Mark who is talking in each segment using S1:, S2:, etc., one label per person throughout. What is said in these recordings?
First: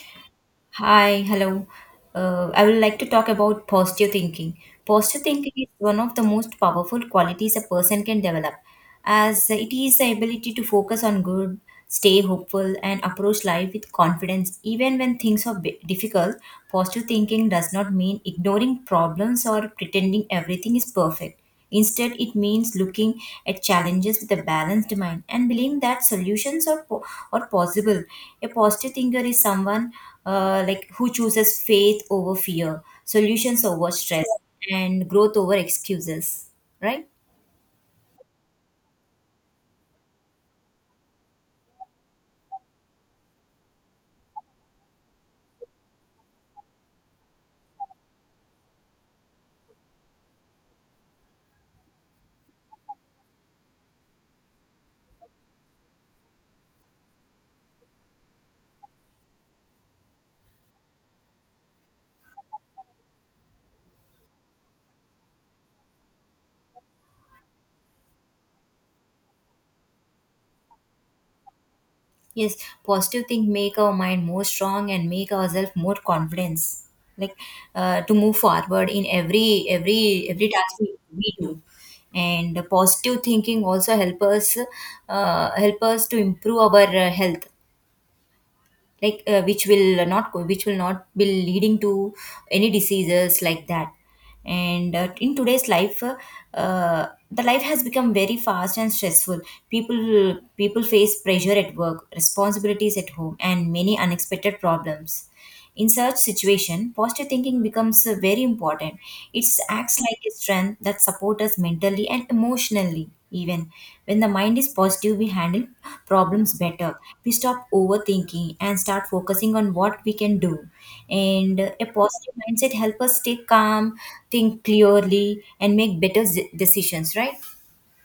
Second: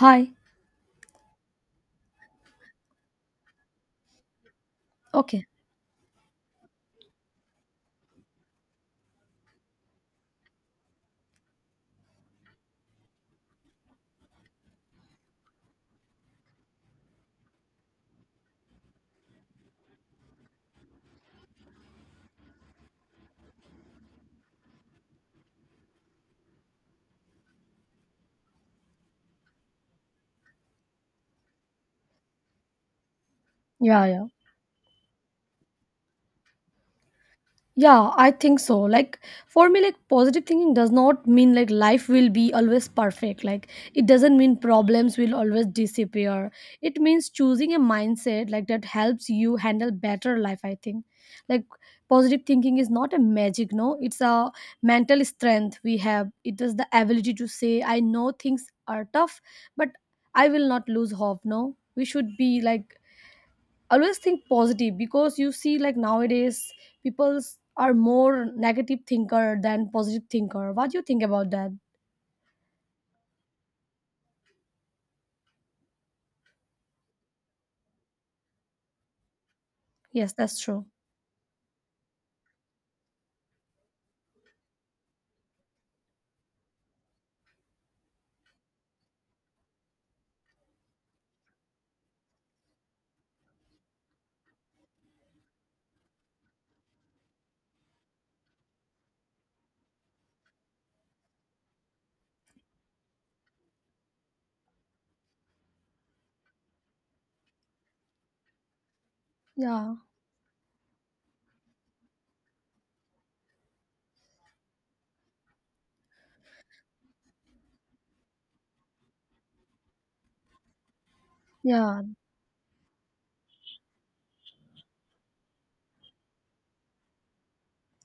S1: Hi.
S2: Hi, hello. I would like to talk about positive thinking. Positive
S1: Okay.
S2: thinking is one of the most powerful qualities a person can develop, as it is the ability to focus on good, stay hopeful, and approach life with confidence. Even when things are difficult, positive thinking does not mean ignoring problems or pretending everything is perfect. Instead, it means looking at challenges with a balanced mind and believing that are possible. A positive thinker is someone who chooses faith over fear, solutions over
S1: Yeah, yeah.
S2: stress, and growth over excuses. Right?
S1: Yeah, I think so. Like for me, like positive thinking does not mean like life will be always perfect. Like it doesn't mean problems will always disappear. It means choosing a mindset like that helps you handle better life, I think. Like positive thinking is not a magic, no. It's a mental strength we have. It is the ability to say, I know things are tough, but I will not lose hope, no. We should be like always think positive because you see like nowadays people are more negative thinker than positive thinker. What do you think about that?
S2: Yes, positive thing make our mind more strong and make ourselves more confidence, like to move forward in every every
S1: Yes,
S2: every
S1: that's
S2: task
S1: true.
S2: we do. And the positive thinking also help us to improve our health, like which will not be leading to any diseases like that. And in today's life, uh, the life has become very fast and stressful. People face pressure at work, responsibilities at home, and many unexpected problems. In such situation, positive thinking becomes very important. It
S1: Yeah,
S2: acts like a strength that supports us mentally and emotionally. Even when the mind is positive, we handle problems better. We stop overthinking and start focusing on what we can do. And a
S1: yeah.
S2: positive mindset helps us stay calm, think clearly, and make better decisions. Right?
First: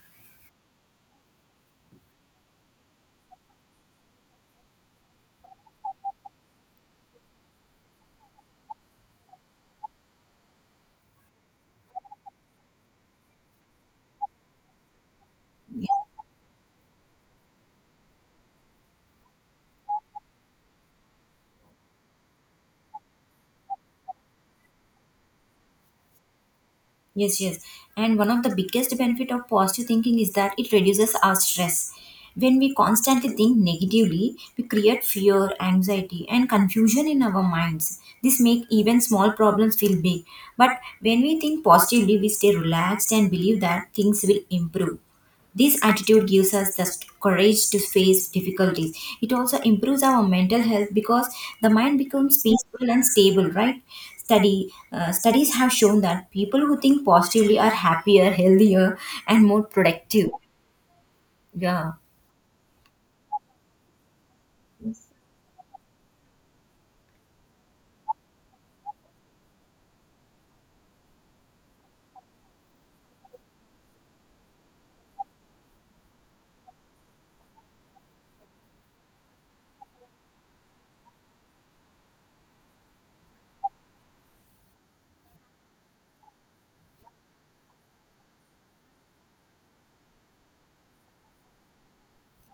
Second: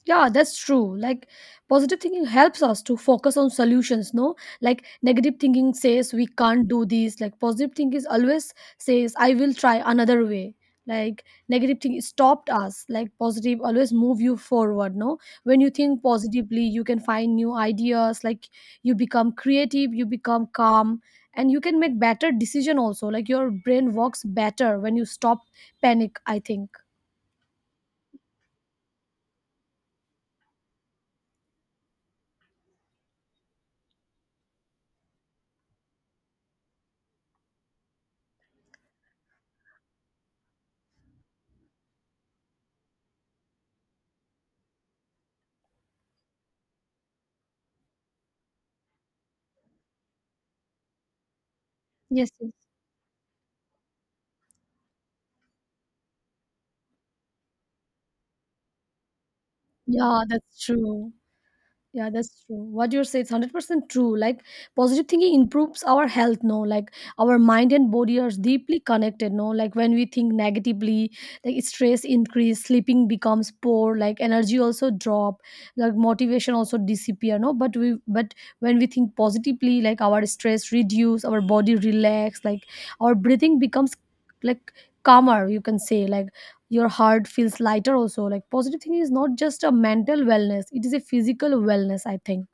S1: Yeah, that's true. Like positive thinking helps us to focus on solutions, no? Like negative thinking says we can't do this. Like positive thinking is always says I will try another way. Like negative thing stopped us. Like positive always move you forward, no? When you think positively, you can find new ideas, like you become creative, you become calm, and you can make better decision also. Like your brain works better when you stop panic, I think.
S2: Yes, yes. And one of the biggest benefit of positive thinking is that it reduces our stress. When we constantly think negatively, we create fear, anxiety, and confusion in our minds. This make even small problems feel big. But when we think positively, we stay relaxed and believe that things will improve. This attitude gives us the courage to face difficulties. It also improves our mental health because the mind
S1: Yes,
S2: becomes
S1: yes.
S2: peaceful and stable, right? Study Studies have shown that people who think positively are happier, healthier, and more
S1: Yeah,
S2: productive.
S1: that's true.
S2: Yeah.
S1: Yeah, that's true. What you say is 100% true. Like positive thinking improves our health. No, like our mind and body are deeply connected. No, like when we think negatively, like stress increase, sleeping becomes poor, like energy also drop, like motivation also disappear. No, but when we think positively, like our stress reduce, our body relax, like our breathing becomes like calmer. You can say like your heart feels lighter also. Like positive thinking is not just a mental wellness, it is a physical wellness, I think.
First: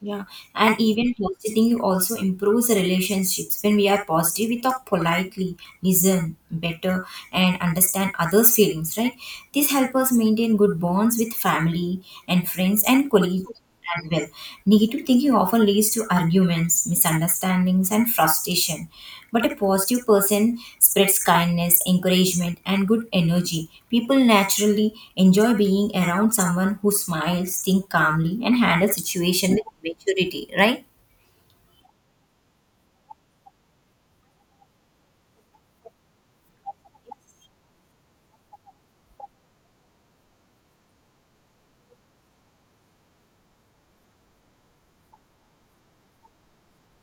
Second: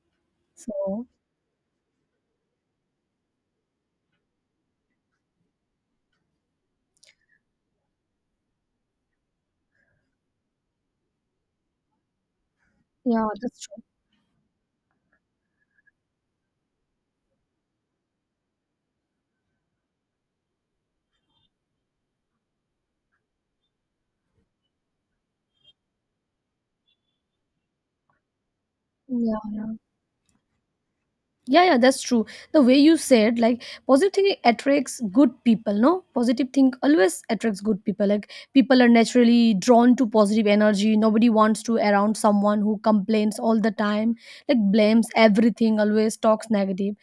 S2: Yeah, and
S1: So
S2: even positing you also improves the relationships. When we are positive, we talk politely, listen better, and understand others' feelings, right? This helps us maintain good bonds with family and friends and
S1: yeah, that's
S2: colleagues
S1: true.
S2: as well. Negative thinking often leads to arguments, misunderstandings, and frustration. But a positive person spreads kindness, encouragement, and good energy. People naturally enjoy being around someone who smiles, thinks calmly, and handles
S1: Yeah,
S2: situation with
S1: yeah.
S2: maturity. Right?
S1: Yeah, yeah, that's true. The way you said, like, positive thinking attracts good people, no? Positive think always attracts good people. Like, people are naturally drawn to positive energy. Nobody wants to around someone who complains all the time, like, blames everything, always talks negative.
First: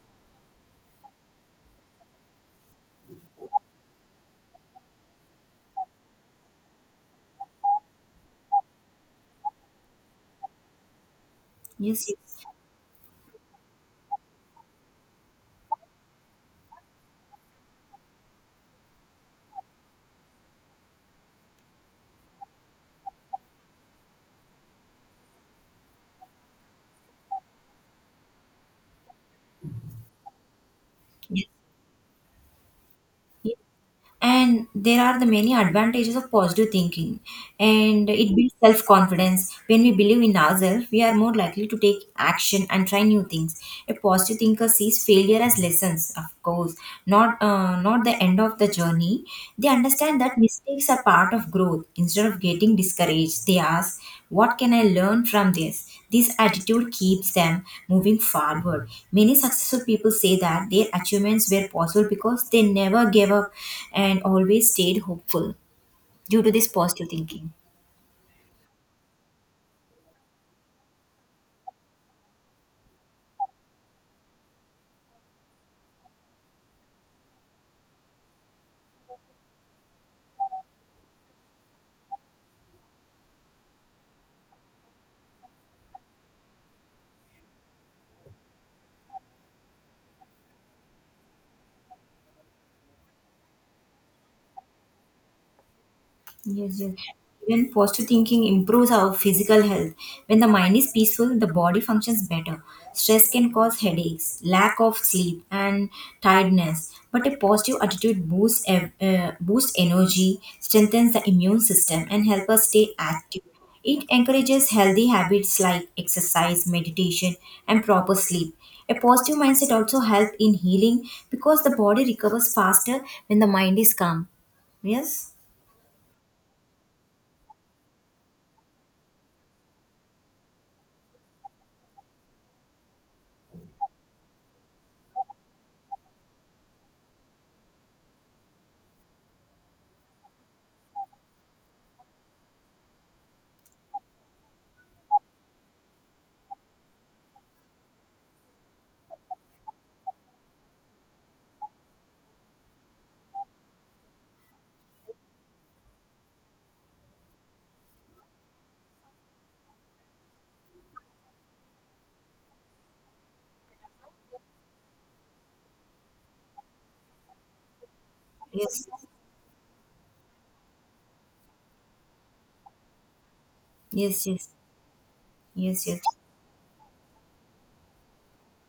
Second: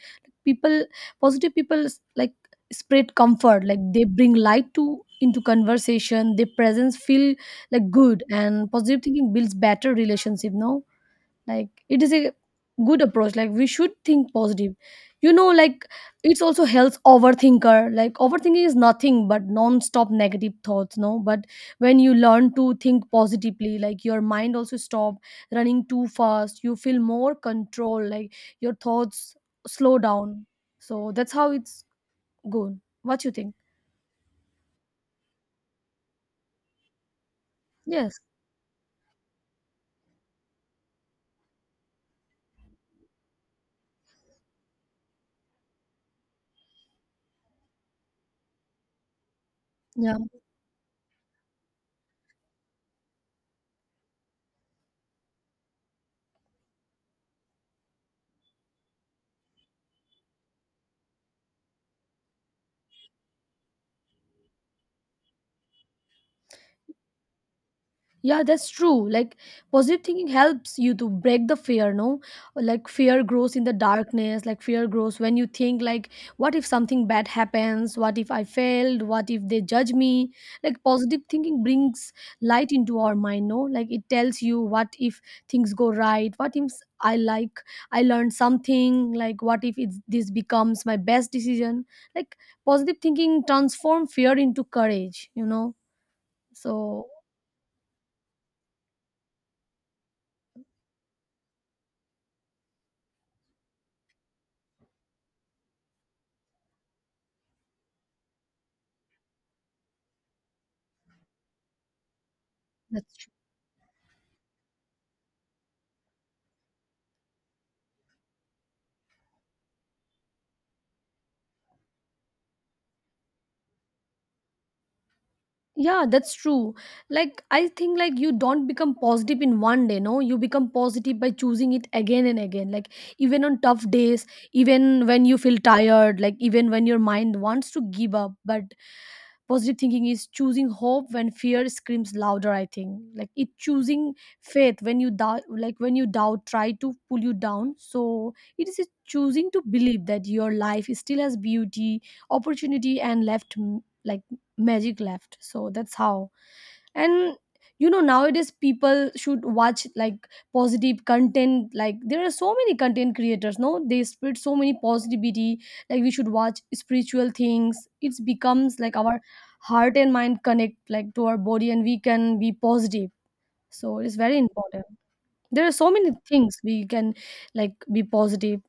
S1: People, positive people, like, spread comfort. Like, they bring light to into conversation. Their presence feel like good, and positive thinking builds better relationship, no? Like it
S2: Yes.
S1: is
S2: Yes.
S1: a good approach. Like we should think positive, you know. Like it's also helps overthinker. Like overthinking is nothing but non-stop negative thoughts, no, but when you learn to think positively, like your mind also stop running too fast. You feel more control. Like your thoughts slow down. So that's how it's good. What you think?
S2: Yes. And there are the many advantages of positive thinking, and
S1: Yes.
S2: it builds self-confidence. When we believe in ourselves, we are more likely to take action and try new things. A positive thinker sees failure as lessons, of course, not the end of the journey. They
S1: Yeah.
S2: understand that mistakes are part of growth. Instead of getting discouraged, they ask, what can I learn from this? This attitude keeps them moving forward. Many successful people say that their achievements were possible because they never gave up and always stayed hopeful due to this positive thinking.
S1: Yeah, that's true. Like positive thinking helps you to break the fear, no? Like fear grows in the darkness, like fear grows when you think like what if something bad happens? What if I failed? What if they judge me? Like positive thinking brings light into our mind, no? Like it tells you what if things go right? What if I like I learned something? Like what if it's, this becomes my best decision? Like positive thinking transform fear into courage, you know?
S2: Yes, yes.
S1: So
S2: Even positive thinking improves our physical health. When the mind is peaceful, the body functions better. Stress can cause headaches, lack of sleep, and tiredness. But a positive attitude boosts energy, strengthens the immune system, and helps us stay
S1: that's
S2: active. It encourages healthy habits like exercise, meditation, and proper sleep. A positive mindset also helps in healing because the body recovers faster when the mind is calm. Yes.
S1: yeah, that's true. Like I think like you don't become positive in one day, no. You become positive by choosing it again and again, like even on tough days, even when you feel tired, like even when your mind wants to give up, but positive thinking is choosing hope when fear screams louder, I think. Like it choosing faith when you doubt, like when you doubt try to pull you down. So it is a choosing to believe that your life still has beauty, opportunity and left, like magic left. So that's how. And you know, nowadays people should watch like positive content. Like there are so many content creators, no, they spread so many positivity. Like we should watch spiritual things. It becomes
S2: Yes.
S1: like our heart and mind connect like to our body, and we can be positive. So it's
S2: Yes,
S1: very
S2: yes,
S1: important. There are
S2: yes,
S1: so
S2: yes,
S1: many things we can like be positive,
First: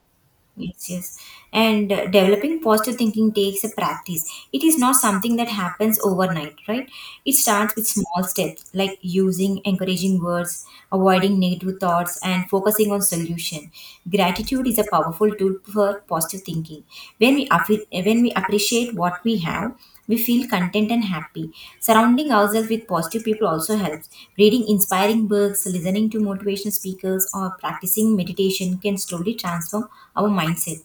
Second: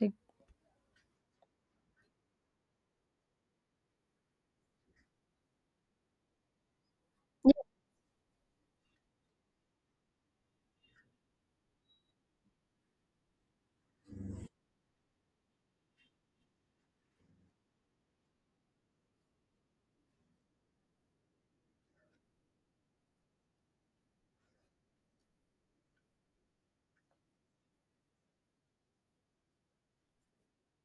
S1: like
S2: yes, yes. And developing positive thinking takes a practice. It is not something that happens overnight, right? It
S1: yeah,
S2: starts with small steps like using encouraging words, avoiding negative thoughts, and focusing on solution. Gratitude is a powerful tool for positive thinking. When we appreciate what we have, we feel content and happy. Surrounding ourselves with positive people also helps. Reading inspiring books, listening to motivational speakers, or practicing meditation can slowly transform our mindset.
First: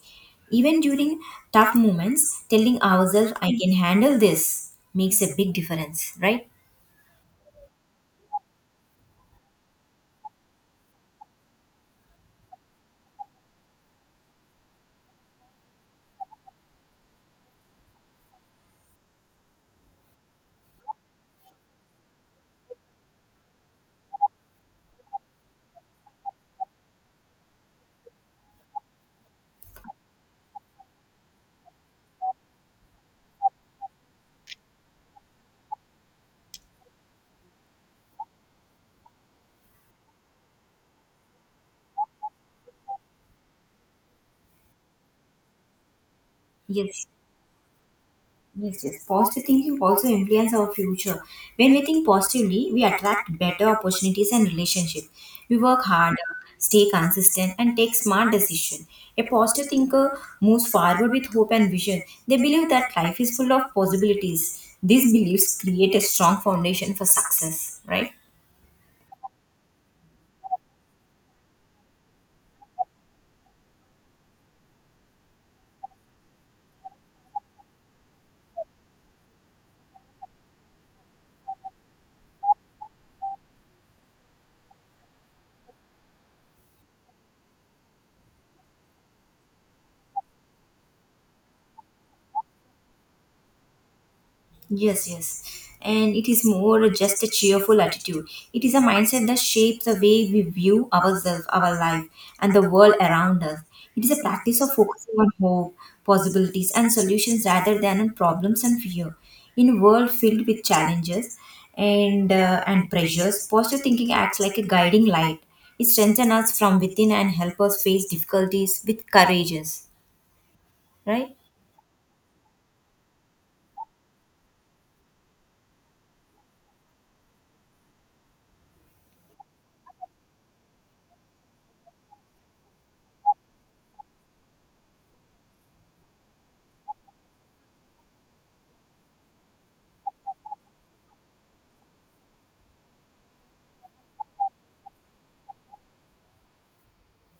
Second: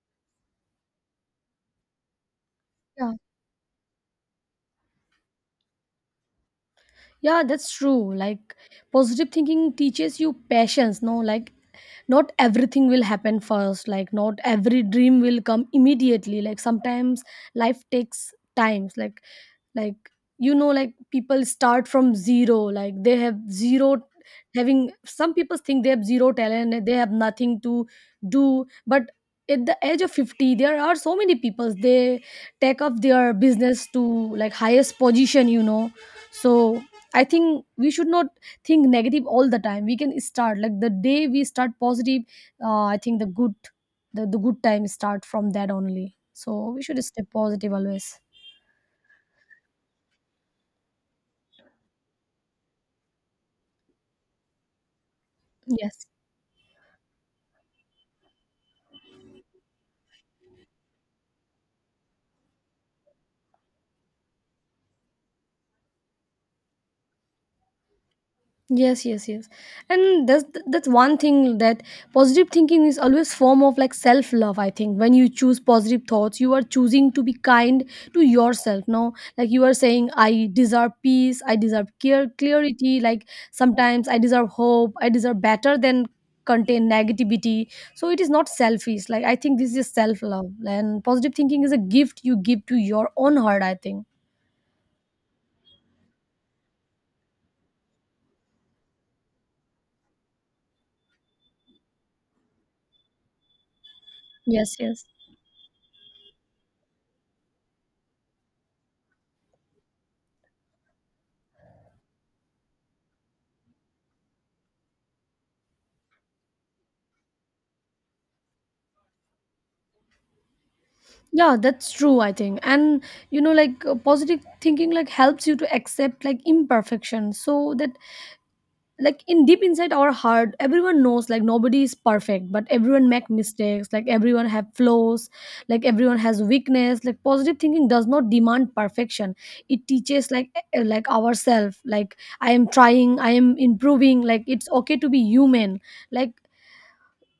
S2: Even during tough moments, telling
S1: yeah.
S2: ourselves, I can handle this, makes a big difference, right?
S1: Yeah, that's true. Like positive thinking teaches you patience, no? Like not everything will happen first, like not every dream will come immediately. Like sometimes life takes times, like you know, like people start from zero, like they have zero, having some people think they have zero talent and they have nothing to do, but at the age of 50 there are so many people, they take up their business to like highest position, you know. So I think we should not think negative all the time. We can start like the day we start positive. I think the good, the good time start from that only. So we should
S2: Yes.
S1: stay positive always.
S2: Yes, yes. Positive thinking also influence our future. When we think positively, we attract better opportunities and relationships. We work
S1: Yes,
S2: harder, stay consistent, and take smart decisions. A positive thinker moves forward with hope and vision. They believe that life is full of possibilities. These beliefs create a strong foundation for success, right?
S1: yes, yes, yes. And that's one thing that positive thinking is always form of like self love, I think. When you choose positive thoughts, you are choosing to be kind to yourself, no? Like you are saying I deserve peace, I deserve clear clarity, like sometimes I deserve hope, I deserve better than contain negativity. So it is not selfish. Like I think this is self love, and positive thinking is a gift you give to your own heart, I think.
S2: Yes, yes. And it is more just a cheerful attitude. It is a mindset that shapes the way we view ourselves, our life, and the world around us. It is a practice of
S1: Yes, yes.
S2: focusing on hope, possibilities, and solutions rather than on problems and fear. In a world filled with challenges and pressures, positive thinking acts like a guiding light. It strengthens us from within and helps us face difficulties with courage. Right?
S1: Yeah, that's true, I think. And you know, like positive thinking like helps you to accept like imperfection, so that like in deep inside our heart everyone knows like nobody is perfect, but everyone make mistakes, like everyone have flaws, like everyone has weakness. Like positive thinking does not demand perfection. It teaches like ourselves, like I am trying, I am improving. Like it's okay to be human. Like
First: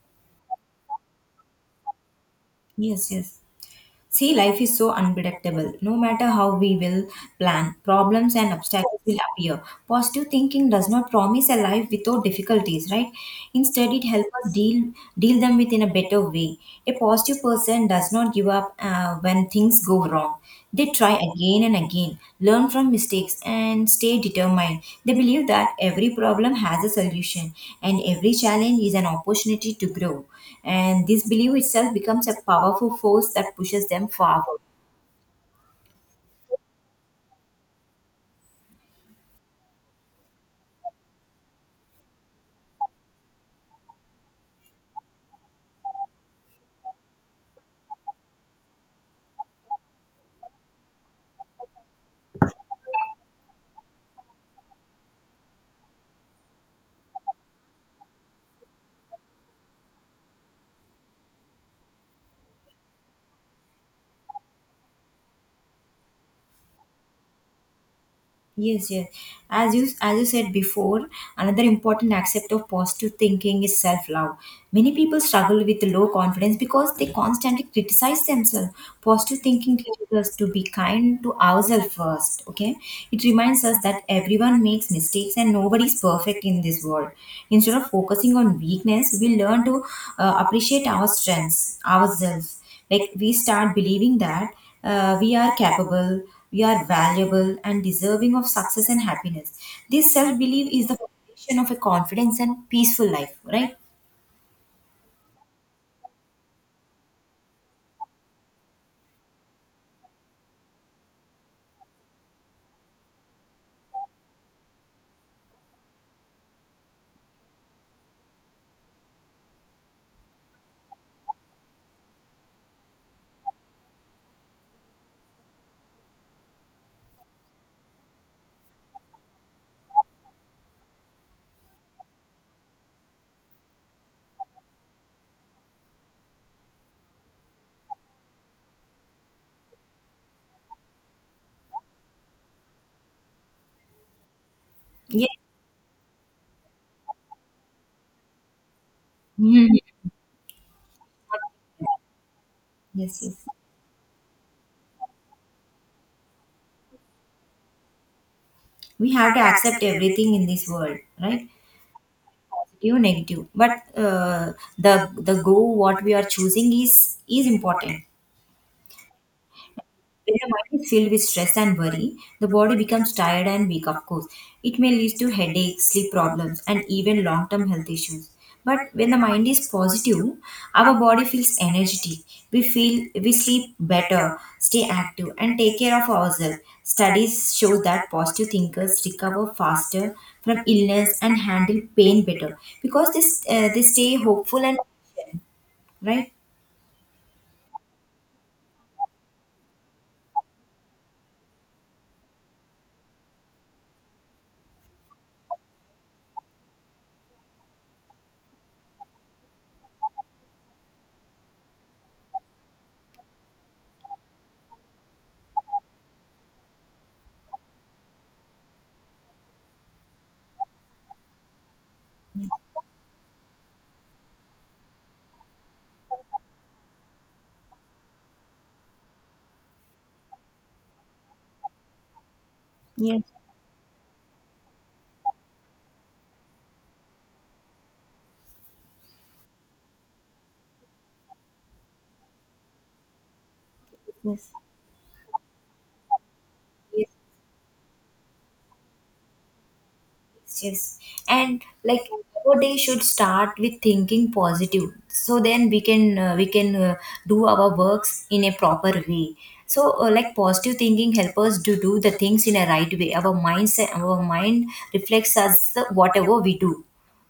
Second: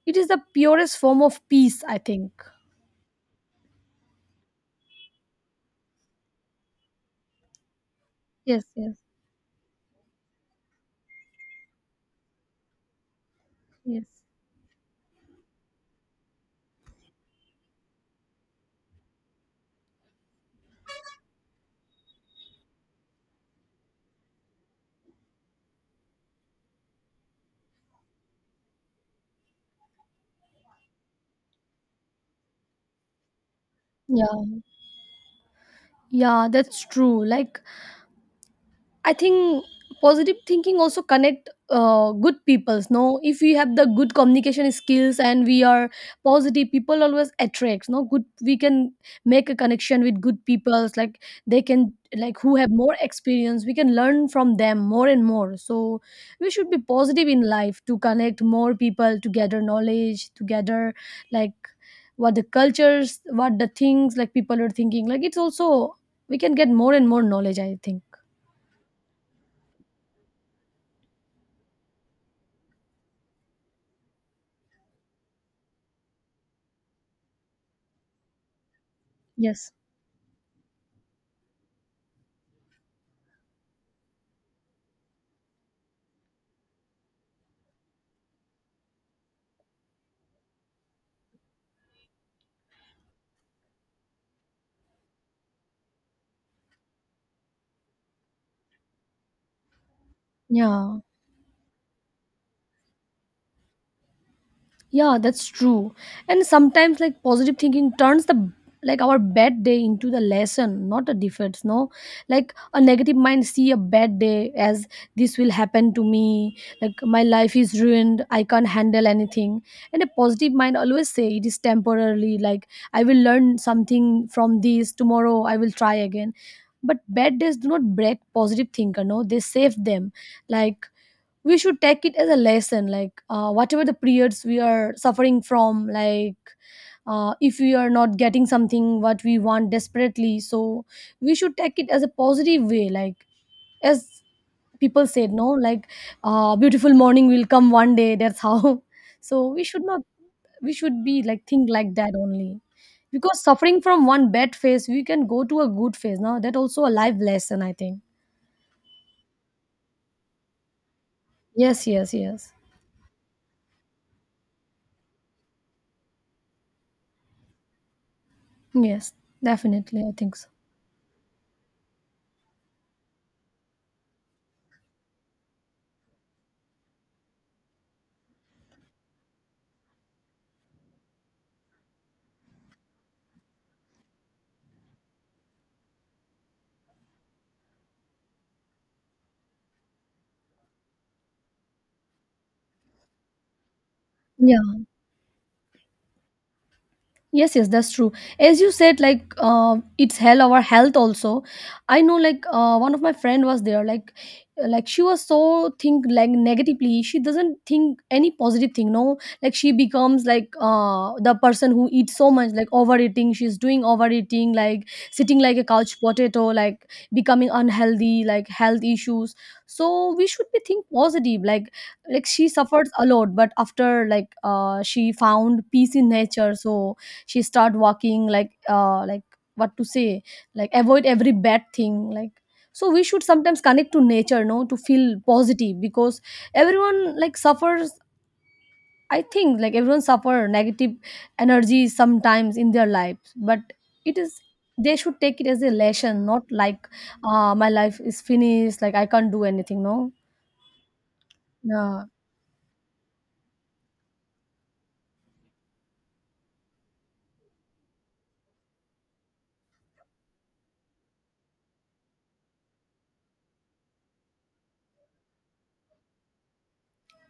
S1: it is the purest form of peace, I think.
S2: Yes, yes. See, life is so unpredictable. No matter how we will plan, problems and
S1: Yes, yes,
S2: obstacles will appear. Positive thinking does not promise a life without difficulties, right? Instead, it
S1: yes,
S2: helps us deal them with in a better way. A positive person does not give up when things go wrong. They try again and again, learn from mistakes, and stay determined. They believe that every problem has a solution and every challenge is an opportunity to grow. And this belief itself becomes a powerful force that pushes them
S1: yeah.
S2: forward.
S1: Yeah, that's true. Like I think positive thinking also connect good peoples. No, if we have the good communication skills and we are positive, people always attracts. No, good we can make a connection with good peoples. Like they can like who have more experience. We can learn from them more and more. So we should be positive in life to connect more people, to gather knowledge, to gather like what the cultures, what the things like people are thinking. Like it's also we can get more and more knowledge, I think.
S2: Yes, yes. As you said before, another important aspect of positive thinking is self-love. Many people struggle with low confidence because they constantly criticize themselves. Positive
S1: Yes.
S2: thinking teaches us to be kind to ourselves first. Okay, it reminds us that everyone makes mistakes and nobody is perfect in this world. Instead of focusing on weakness, we learn to appreciate our strengths ourselves. Like we start believing that we are capable, we are valuable, and deserving of success and happiness. This self belief is the
S1: Yeah,
S2: foundation of a confidence and peaceful life, right?
S1: yeah, that's true. And sometimes, like positive thinking turns the like our bad day into the lesson, not a defeat. No, like a negative mind see a bad day as this will happen to me. Like my life is ruined. I can't handle anything. And a positive mind always say it is temporarily. Like I will learn something from this tomorrow. I will try again. But bad days do not break positive thinker. No, they save them. Like we should take it as a lesson, like whatever the periods we are suffering from, like if we are not getting something what we want desperately, so we should take it as a positive way. Like as people
S2: Yes.
S1: said, no, like beautiful morning will come one day, that's how so we
S2: Mhm.
S1: should not, we should be like think like that only,
S2: Yes,
S1: because
S2: yes.
S1: suffering from one bad phase we can go to a good phase now, that also a life lesson, I think.
S2: We have to accept everything in this world, right?
S1: Yes, yes, yes,
S2: Positive, negative. But uh, the the goal what we are choosing is important.
S1: yes, definitely, I think
S2: When
S1: so.
S2: the mind is filled with stress and worry, the body becomes tired and weak, of course. It may lead to headaches, sleep problems, and even long term health issues. But when the mind is positive, our body feels energetic. We feel we sleep better, stay active, and take care of ourselves. Studies show that positive thinkers recover faster from illness and handle pain better because this they stay hopeful and
S1: 그냥.
S2: right.
S1: Yes, yes, that's true. As you said, like it's hell our health also. I know, like one of my friend was there, like she was so think like negatively. She doesn't think any positive thing, no. Like she becomes like the person who eats so much, like overeating, she's doing overeating, like sitting like a couch potato, like becoming unhealthy, like health issues. So we should be think positive, like she suffers a lot, but after like she found peace in nature. So she start walking like what to say, like avoid every bad thing like. So we should
S2: Yes,
S1: sometimes connect to nature, no, to feel positive, because everyone like suffers. I think like everyone suffer negative energy sometimes in their lives, but it is
S2: yes.
S1: they should take it as a lesson, not like my life is finished, like I can't do anything, no.
S2: Yes. And
S1: Yeah,
S2: like our day should start with thinking positive. So then we can do our works in a proper way. So like positive thinking help us to do the things in a right way. Our mind reflects us whatever we do,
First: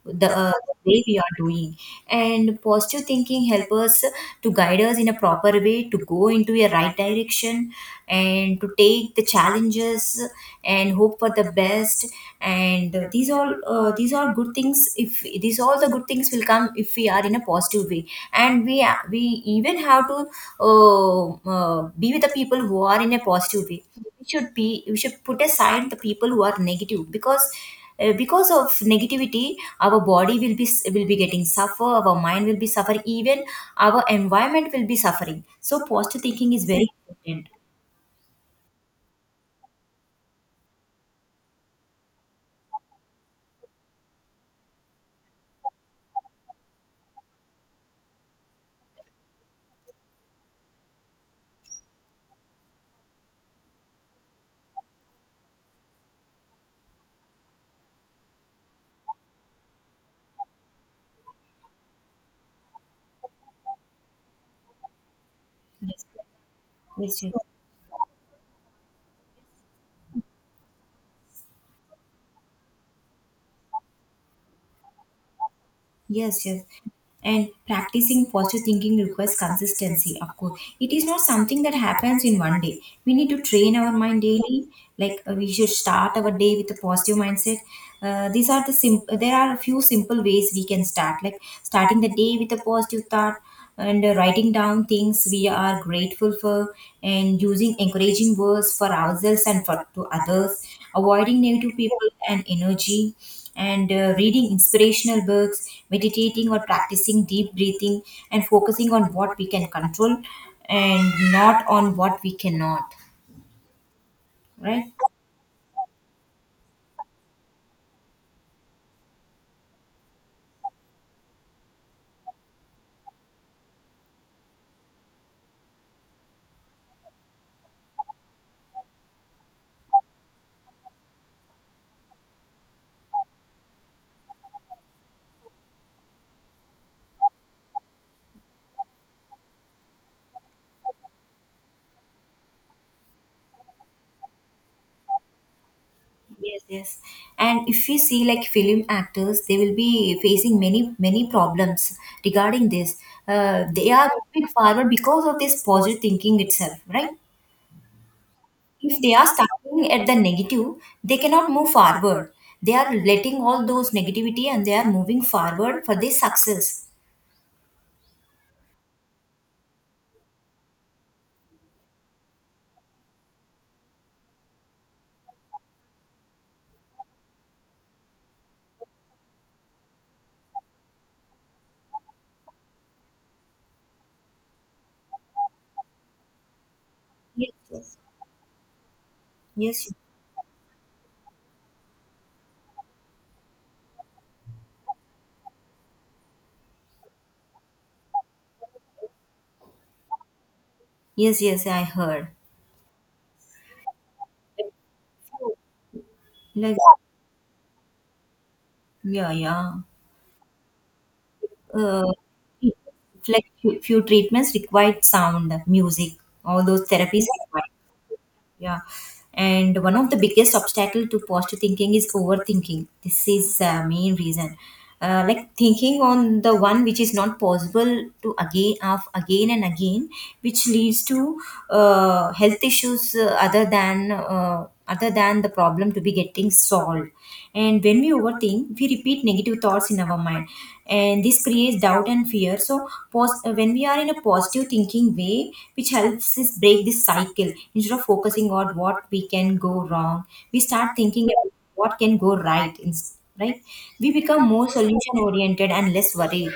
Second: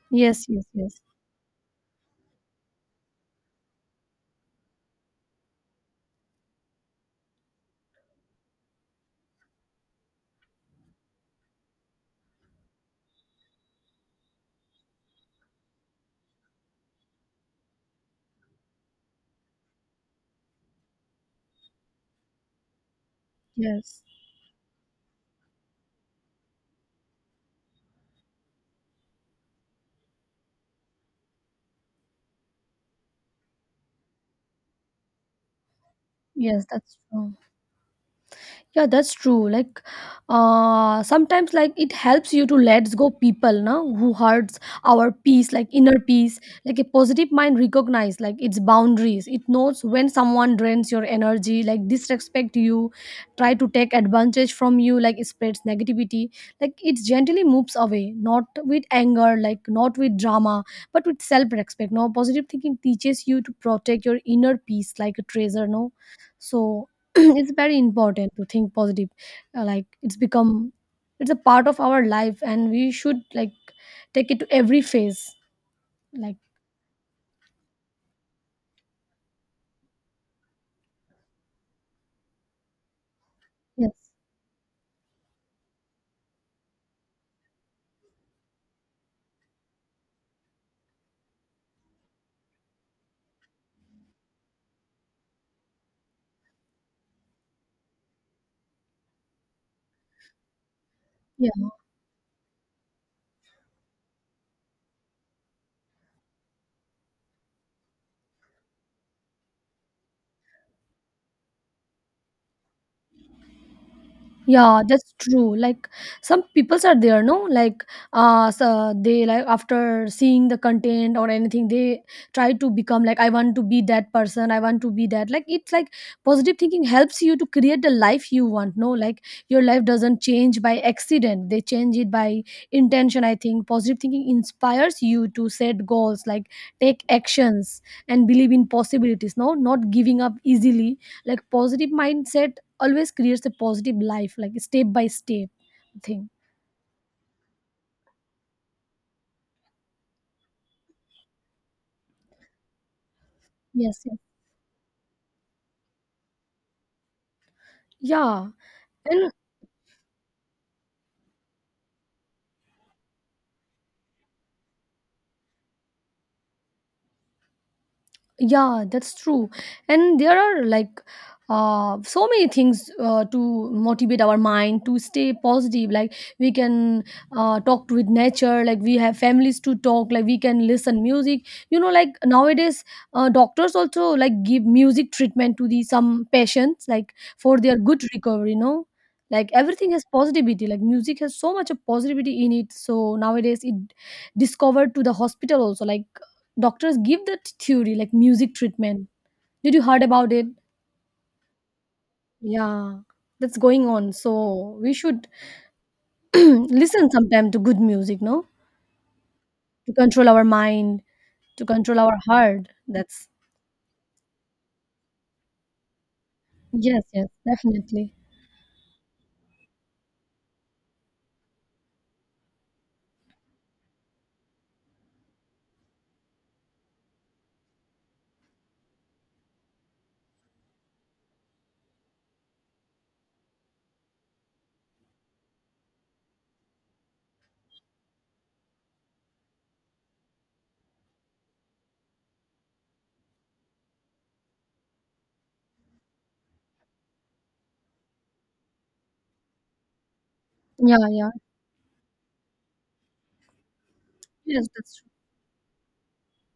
S1: yes, yes,
S2: the
S1: yes,
S2: way we are doing. And positive thinking help us to guide us in a proper way, to go into a right direction, and to take the challenges, and hope for the best. And these are good things. If the good things will come if we are in a positive way. And we even have to, uh, be with the people who are in a positive way.
S1: yes.
S2: We should put aside the people who are negative, because of negativity our body will be getting suffer, our mind will be suffering, even our environment will be suffering. So positive thinking
S1: Yes,
S2: is very
S1: that's true.
S2: important.
S1: Yeah, that's true. Like sometimes like it helps you to let go people now who hurts our peace, like inner peace. Like a positive mind recognize like its boundaries. It knows when someone drains your energy, like disrespect you, try to take advantage from you, like it spreads negativity, like it gently moves away, not with anger, like not with drama, but with self-respect, no. Positive thinking teaches you to protect your inner peace like a treasure, no. So
S2: Yes, yes,
S1: it's
S2: yes.
S1: very important to think positive. Like it's become, it's a part of our life and we should like take it to every phase, like
S2: Yes, yes. And practicing positive thinking requires consistency, of course. It is not something that happens in one day. We need to train
S1: yes, yeah.
S2: our mind daily. Like we should start our day with a positive mindset. These are the simple. There are a few simple ways we can start, like starting the day with a positive thought, and writing down things we are grateful for, and using encouraging words for ourselves and for to others, avoiding negative people and energy, and reading inspirational books, meditating or practicing deep breathing, and focusing on what we can control and not on what we cannot.
S1: Yeah,
S2: Right?
S1: that's true. Like some peoples are there, no? Like so they like after seeing the content or anything, they try to become like I want to be that person, I want to be that. Like it's like positive thinking helps you to create the life you want, no? Like your life doesn't change by accident. They change it by intention, I think. Positive thinking inspires you to set goals, like take actions and believe in possibilities, no? Not giving up easily. Like positive mindset always creates a positive life like step by step thing.
S2: Yes, yes. And if you see like film actors, they will be facing many, many problems regarding this. They
S1: Yes,
S2: are
S1: yes,
S2: moving forward because of this positive thinking itself, right?
S1: yeah,
S2: If they are
S1: and
S2: starting at the negative, they cannot move forward. They are letting all those negativity and they are moving forward for this success.
S1: yeah, that's true. And there are like so many things to motivate our mind to stay positive. Like we can talk with nature. Like we have families to talk. Like we can listen music. You know, like nowadays, doctors also like give music treatment to the some patients like
S2: Yes,
S1: for their
S2: yes,
S1: good recovery. You know, like everything
S2: yes,
S1: has positivity. Like music has so much of positivity in it. So nowadays, it discovered to the hospital also. Like doctors give that theory like music treatment. Did you heard about it?
S2: yes. Yes, I heard.
S1: Yeah, that's going on. So we should
S2: Like,
S1: listen sometime to good music, no?
S2: yeah, yeah.
S1: To control our mind, to control
S2: uh,
S1: our heart. That's
S2: like few treatments required sound, music, all those
S1: yes,
S2: therapies
S1: yes,
S2: are required.
S1: definitely.
S2: Yeah, and one of the biggest obstacle to positive thinking is overthinking. This is main reason. Like thinking on the one which is not possible to again of again and again, which leads to health issues other than the problem to be getting solved. And when we overthink, we repeat negative thoughts in our mind, and this creates doubt and fear. So when we are in a positive thinking way, which helps us break this cycle, instead of focusing on what we can go wrong, we start
S1: Yeah,
S2: thinking
S1: yeah.
S2: about what can go right, right. We become
S1: Yes,
S2: more
S1: that's
S2: solution oriented and less worried.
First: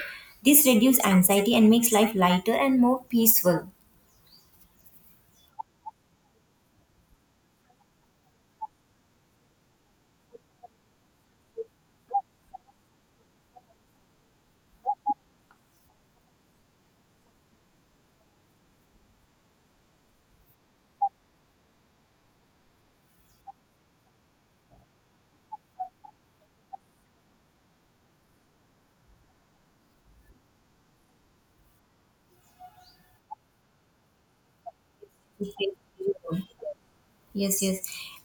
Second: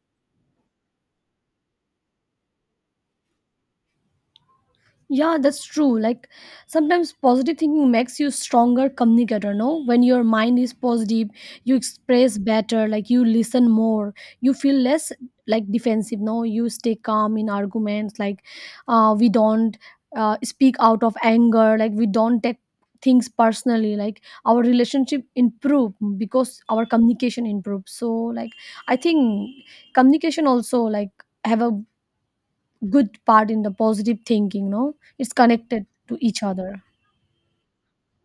S2: This reduces anxiety and makes life lighter and more peaceful.
S1: yeah, that's true. Like sometimes positive thinking makes you stronger communicator, no? When your mind is positive, you express better, like you listen more, you feel less like defensive, no? You stay calm in arguments, like we don't speak out of anger, like we don't take things personally, like our relationship improve because our communication improves. So like I think communication also like have a good part in the positive thinking, no, it's connected to each other.
S2: Yes, yes.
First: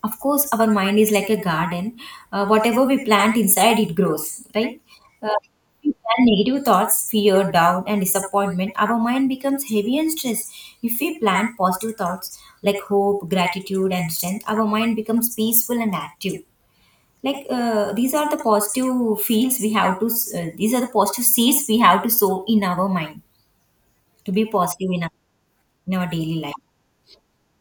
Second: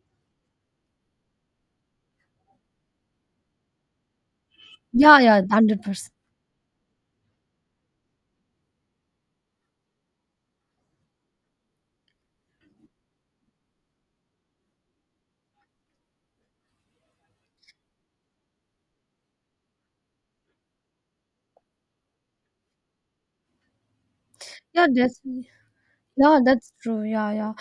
S2: Of course, our mind is like a garden. Whatever we plant inside, it grows, right?
S1: Yeah,
S2: Uh,
S1: yeah,
S2: if we
S1: 100%.
S2: plant negative thoughts, fear, doubt, and disappointment, our mind becomes heavy and stressed. If we plant positive thoughts like hope, gratitude, and strength, our mind becomes peaceful and active. Like these are the positive fields we have to. S- These are the positive seeds we have to sow in our mind to be
S1: Yeah,
S2: positive in
S1: that's
S2: in our daily
S1: yeah,
S2: life.
S1: that's true, yeah, yeah.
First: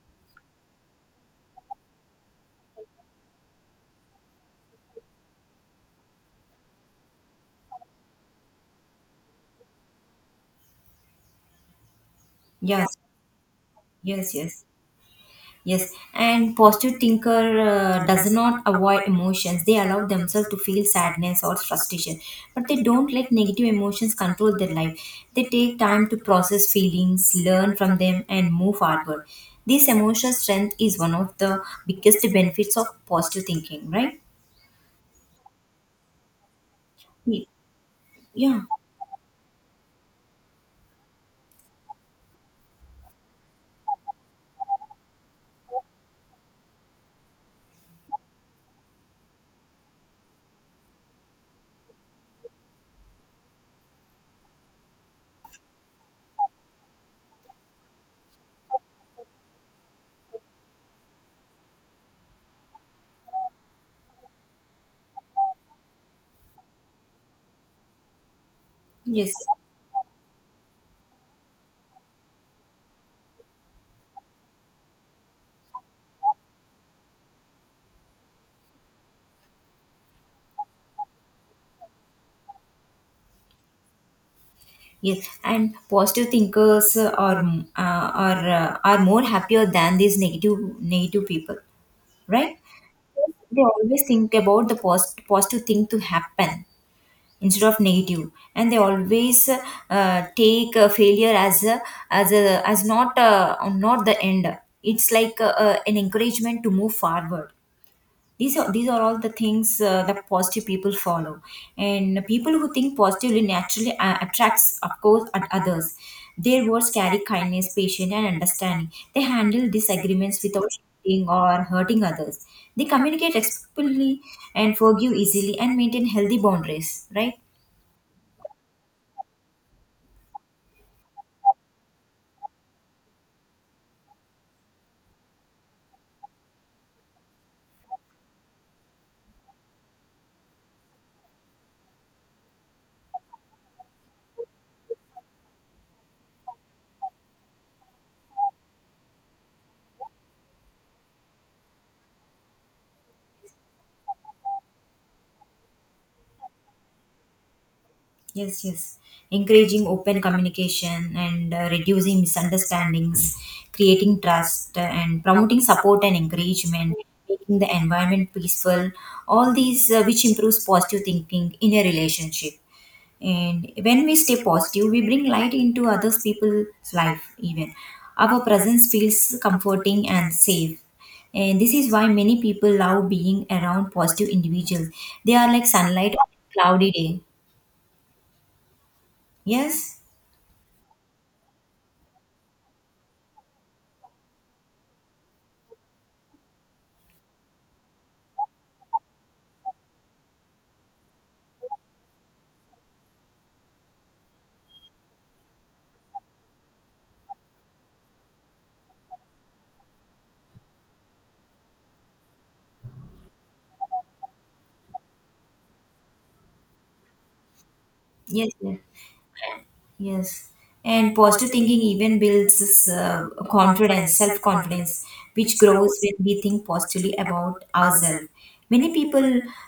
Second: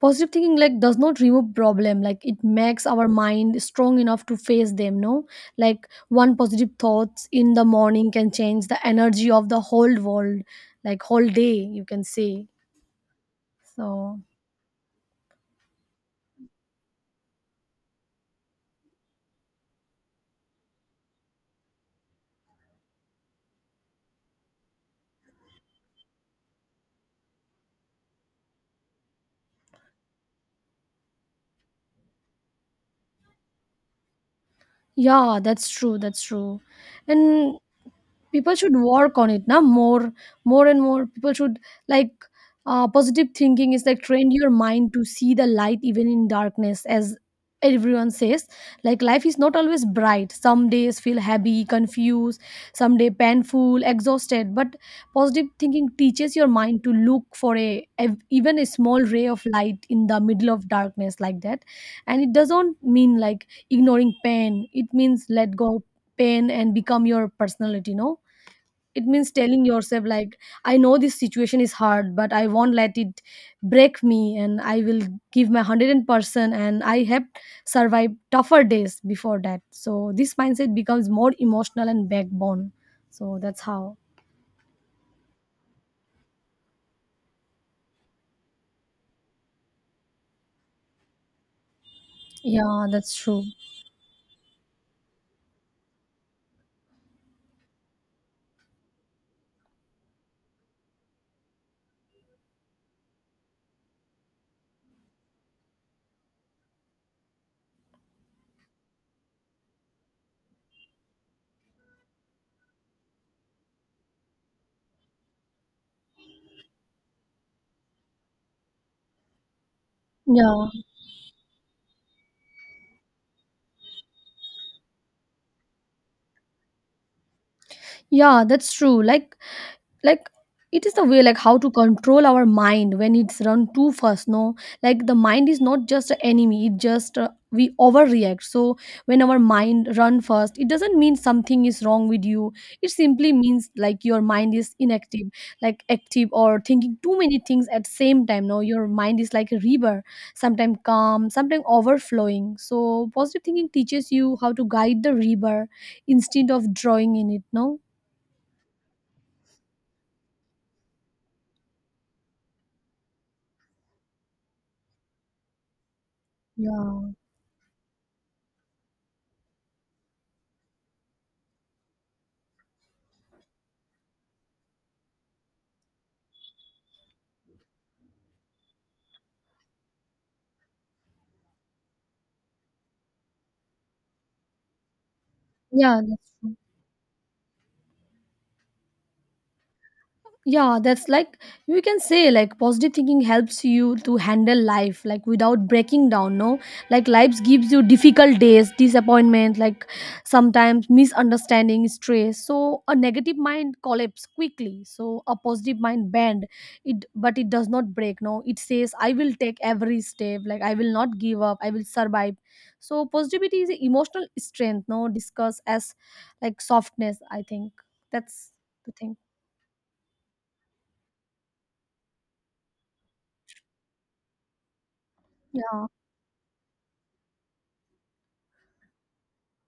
S1: Positive thinking like does not remove problem, like it makes our mind strong enough to face them, no. Like one positive thoughts in the morning can change the energy of the whole world, like whole day, you can say.
S2: Yes,
S1: So
S2: yes, yes. Yes, and positive thinker does not avoid emotions. They allow themselves to feel sadness or frustration, but they don't let negative emotions control their life. They take time to process feelings, learn from them, and move forward. This emotional strength is one of the biggest benefits of positive thinking, right?
S1: yeah, that's true, that's true.
S2: Ye-
S1: And people
S2: Yeah.
S1: should work on it now more, more and more people should, like, positive thinking is like train your mind to see the light even in darkness, as everyone says. Like life is not always bright, some days feel heavy, confused, some day painful, exhausted, but positive thinking teaches your mind to look for a even a small ray of light in the middle of darkness like that. And it doesn't mean like ignoring pain, it means let go of pain and become your personality, no. It means
S2: Yes.
S1: telling yourself like I know this situation is hard, but I won't let it break me, and I will give my 100%, and I have survived tougher days before that. So this mindset becomes more emotional and backbone. So that's how.
S2: Yes, and positive thinkers are more happier than these negative people, right?
S1: Yeah, that's true,
S2: They always think about the positive thing to happen instead of negative, and they always take failure as not not the end. It's like an encouragement to move forward. These are all the things that positive people follow. And people who think positively naturally attracts of course at others. Their words carry kindness, patience, and understanding. They handle disagreements
S1: yeah,
S2: without shouting or hurting others. They communicate respectfully and forgive easily and maintain healthy boundaries, right?
S1: yeah, that's true. Like it is the way like how to control our mind when it's run too fast, no. Like the mind is not just an enemy, it just we overreact. So when our mind run fast, it doesn't mean something is wrong with you, it simply means like your mind is inactive, like active or thinking too many things at same time, no. Your mind is like a river, sometimes calm, sometimes overflowing. So positive thinking teaches you how to guide the river instead of drawing in it, no.
S2: Yes, yes. Encouraging open communication and reducing misunderstandings, creating trust and promoting support and encouragement,
S1: Yeah,
S2: making the environment peaceful, all these which improves positive thinking in a relationship. And when we stay positive, we bring light into others people's life even. Our presence feels comforting and safe. And this is why many people love being around positive individuals. They are like
S1: yeah,
S2: sunlight on
S1: that's
S2: a
S1: true.
S2: cloudy day. Yes?
S1: Yeah, that's like, you can say like positive thinking helps you to handle life like without breaking down, no? Like life gives you difficult days, disappointment, like sometimes misunderstanding, stress. So a negative mind collapse quickly. So a positive mind bend it, but it does not break, no. It says I will take every step, like I will not give up, I will survive. So positivity is emotional strength, no, discuss as like softness, I think. That's
S2: Нет.
S1: the thing.
S2: Yes, and positive thinking even builds this, confidence, self confidence, which
S1: Yeah.
S2: grows when we think positively about ourselves. Many people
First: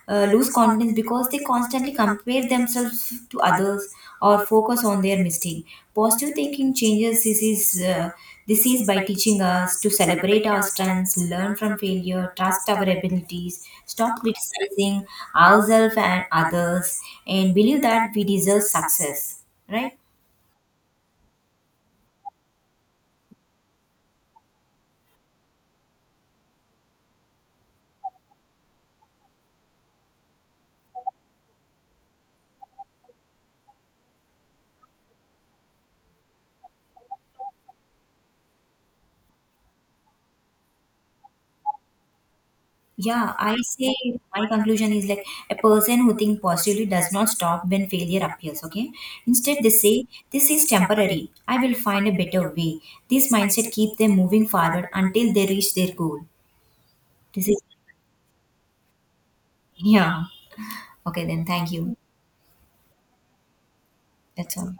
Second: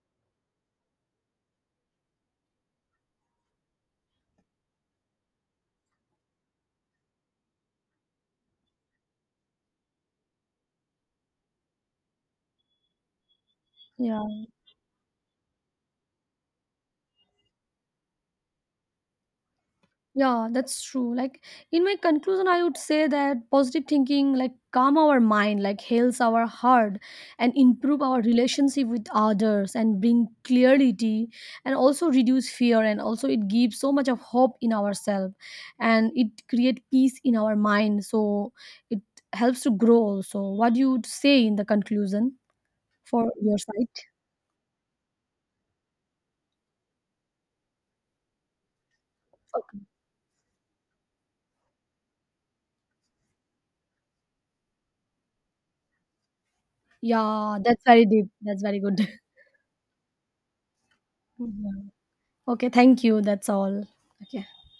S2: lose confidence because they constantly compare themselves to others or focus on their mistake. Positive thinking changes this is by teaching us to celebrate our strengths, learn from failure, trust our abilities, stop
S1: Yeah.
S2: criticizing ourselves and others, and believe that we deserve success, right?
S1: Yeah, that's true. Like in my conclusion, I would say that positive thinking like calm our mind, like heals our heart and improve our relationship with others and bring clarity and also reduce fear and also it gives so much of hope in ourselves and it create peace in our mind. So it helps to grow. So what do you would say in the conclusion
S2: Yeah,
S1: for your
S2: I say
S1: side?
S2: my conclusion is like a person who think positively does not stop when failure appears, okay? Instead they
S1: Okay.
S2: say this is temporary, I will find a better way. This mindset keep them moving forward until they reach their goal. This
S1: Yeah,
S2: is,
S1: that's very deep. That's very good.
S2: yeah, okay then, thank
S1: Yeah.
S2: you.
S1: Okay, thank you. That's all. Okay.
S2: That's all.